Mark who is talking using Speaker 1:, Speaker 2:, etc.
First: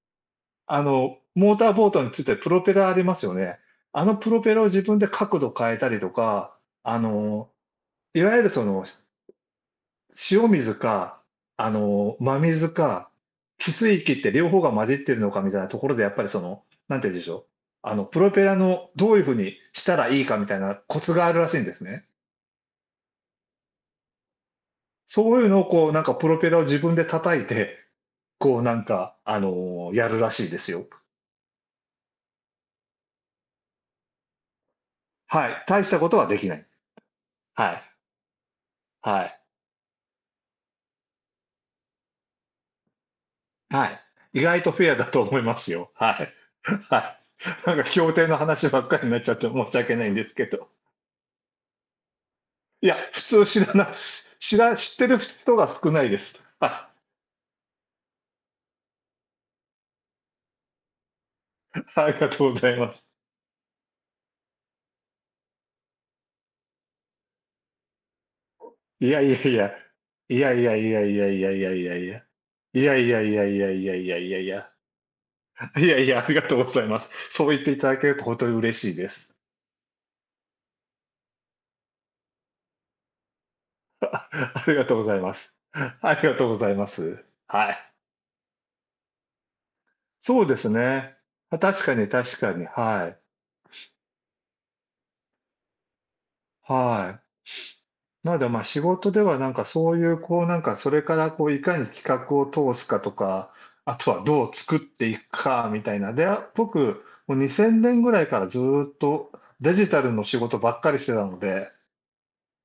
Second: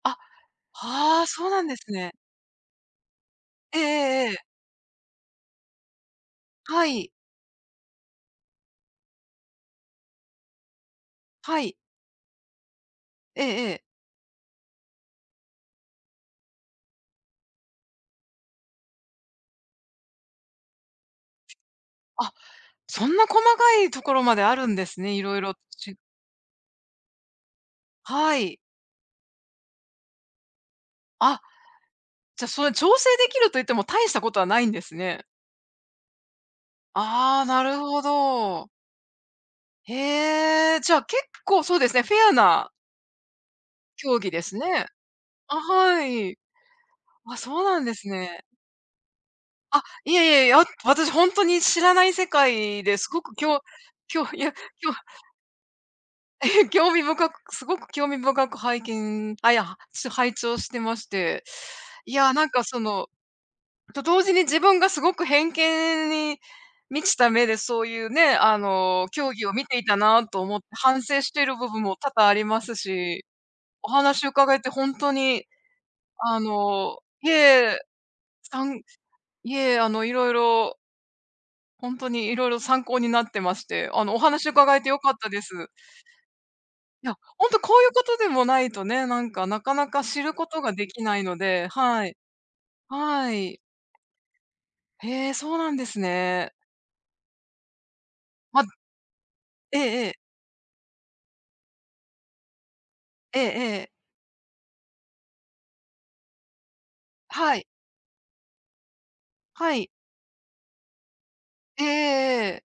Speaker 1: あ、
Speaker 2: あの、
Speaker 1: はあ、そう
Speaker 2: モー
Speaker 1: なん
Speaker 2: ター
Speaker 1: で
Speaker 2: ボー
Speaker 1: す
Speaker 2: トに
Speaker 1: ね。
Speaker 2: ついてプロペラありますよね。
Speaker 1: ええ
Speaker 2: あの、
Speaker 1: え
Speaker 2: プ
Speaker 1: ええ
Speaker 2: ロ
Speaker 1: え。
Speaker 2: ペラを自分で角度変えたりとか、
Speaker 1: は
Speaker 2: あ
Speaker 1: い。
Speaker 2: の、いわゆるそのし塩水か、
Speaker 1: は
Speaker 2: あ
Speaker 1: い。
Speaker 2: の、真水か、
Speaker 1: ええ
Speaker 2: 汽
Speaker 1: ええ。
Speaker 2: 水域って両方が混じってるのかみたいなところでやっぱりその、何て言うんでしょう、あの、プロペラのどういう風にしたらいいかみたいなコツがあるらしいんですね。
Speaker 1: あ、そんな細かいところまであるんですね、い
Speaker 2: そ
Speaker 1: ろ
Speaker 2: う
Speaker 1: い
Speaker 2: いう
Speaker 1: ろ
Speaker 2: の
Speaker 1: [unintelligible]
Speaker 2: をこう、
Speaker 1: ち
Speaker 2: なんかプロペラを自分で叩いて、
Speaker 1: はい。
Speaker 2: こう、なんかあの、やるらしいですよ。
Speaker 1: あ。じゃ、それ調整できると言っても大したことはないんですね。
Speaker 2: はい、大したことはできない。
Speaker 1: ああ、な
Speaker 2: は
Speaker 1: る
Speaker 2: い。
Speaker 1: ほど。
Speaker 2: はい。
Speaker 1: へえ、じゃあ、結構そうですね、フェアな
Speaker 2: は
Speaker 1: 競技
Speaker 2: い。
Speaker 1: で
Speaker 2: 意
Speaker 1: す
Speaker 2: 外とフ
Speaker 1: ね。
Speaker 2: ェアだと思いま
Speaker 1: あ、
Speaker 2: すよ、
Speaker 1: は
Speaker 2: はい。
Speaker 1: い。
Speaker 2: は
Speaker 1: あ、そう
Speaker 2: い。なん
Speaker 1: な
Speaker 2: か
Speaker 1: んです
Speaker 2: 競艇の
Speaker 1: ね。
Speaker 2: 話ばっかりになっちゃって申し
Speaker 1: あ、
Speaker 2: 訳ないん
Speaker 1: いえ-
Speaker 2: ですけ
Speaker 1: いえ-いえ、あ、
Speaker 2: ど。
Speaker 1: 私ほんとに知らない世界
Speaker 2: いや、
Speaker 1: です
Speaker 2: 普
Speaker 1: ごく、
Speaker 2: 通
Speaker 1: きょ
Speaker 2: 知らな
Speaker 1: きょいや、
Speaker 2: 知ら
Speaker 1: きょ
Speaker 2: 知ってる人が少ないです。あ。
Speaker 1: 興味深くすごく興味深く拝見あ、いや、ち拝聴してまして。
Speaker 2: あ
Speaker 1: い
Speaker 2: りが
Speaker 1: や、な
Speaker 2: と
Speaker 1: ん
Speaker 2: うご
Speaker 1: か
Speaker 2: ざい
Speaker 1: そ
Speaker 2: ます。
Speaker 1: の、と、同時に自分がすごく偏見に満ちた目で、そういうね、あの、
Speaker 2: いやい
Speaker 1: 競技
Speaker 2: や
Speaker 1: を
Speaker 2: い
Speaker 1: 見
Speaker 2: や。
Speaker 1: ていたな
Speaker 2: い
Speaker 1: と
Speaker 2: や
Speaker 1: 思っ
Speaker 2: い
Speaker 1: て
Speaker 2: やいや
Speaker 1: 反
Speaker 2: い
Speaker 1: 省
Speaker 2: や
Speaker 1: し
Speaker 2: い
Speaker 1: て
Speaker 2: や
Speaker 1: る
Speaker 2: い
Speaker 1: 部
Speaker 2: や
Speaker 1: 分
Speaker 2: い
Speaker 1: も
Speaker 2: やい
Speaker 1: 多
Speaker 2: や。
Speaker 1: 々あります
Speaker 2: いやいや
Speaker 1: し。
Speaker 2: いやいやい
Speaker 1: お
Speaker 2: やいや
Speaker 1: 話
Speaker 2: いやい
Speaker 1: 伺え
Speaker 2: や。
Speaker 1: てほんとに、
Speaker 2: いやいや、あり
Speaker 1: あ
Speaker 2: がとうござい
Speaker 1: の、
Speaker 2: ます。
Speaker 1: へ
Speaker 2: そう言ってい
Speaker 1: え
Speaker 2: ただけると、ほんとに
Speaker 1: さ
Speaker 2: 嬉
Speaker 1: ん
Speaker 2: しいです。
Speaker 1: いえ、あの、色々ほんとに色々参考になってまして、あの、お
Speaker 2: あ
Speaker 1: 話
Speaker 2: り
Speaker 1: 伺え
Speaker 2: が
Speaker 1: て
Speaker 2: とう
Speaker 1: 良
Speaker 2: ご
Speaker 1: かっ
Speaker 2: ざい
Speaker 1: た
Speaker 2: ま
Speaker 1: で
Speaker 2: す、
Speaker 1: す。
Speaker 2: ありがとうございま
Speaker 1: いや、
Speaker 2: す。
Speaker 1: ほんと、
Speaker 2: は
Speaker 1: こういう
Speaker 2: い。
Speaker 1: ことでもないとね、なんか、なかなか知る
Speaker 2: そう
Speaker 1: こ
Speaker 2: で
Speaker 1: と
Speaker 2: す
Speaker 1: ができ
Speaker 2: ね。
Speaker 1: ないの
Speaker 2: ま、
Speaker 1: で
Speaker 2: 確か
Speaker 1: は
Speaker 2: に
Speaker 1: い。
Speaker 2: 確かに、はい。
Speaker 1: はい。へえ、そうなんですね。
Speaker 2: はい。なので、
Speaker 1: ま
Speaker 2: ま、仕事では、なんか
Speaker 1: ええ
Speaker 2: そうい
Speaker 1: ええ。
Speaker 2: う、こう、なんかそれからこう、いかに企画を通すかと
Speaker 1: ええ
Speaker 2: か、
Speaker 1: ええ。
Speaker 2: 後はどう作っていくかみたいな。で、あ、僕もうに
Speaker 1: はい。
Speaker 2: せんねんぐらいからずっと、デ
Speaker 1: は
Speaker 2: ジ
Speaker 1: い。
Speaker 2: タルの仕事ばっかりしてたので。
Speaker 1: ええええええ。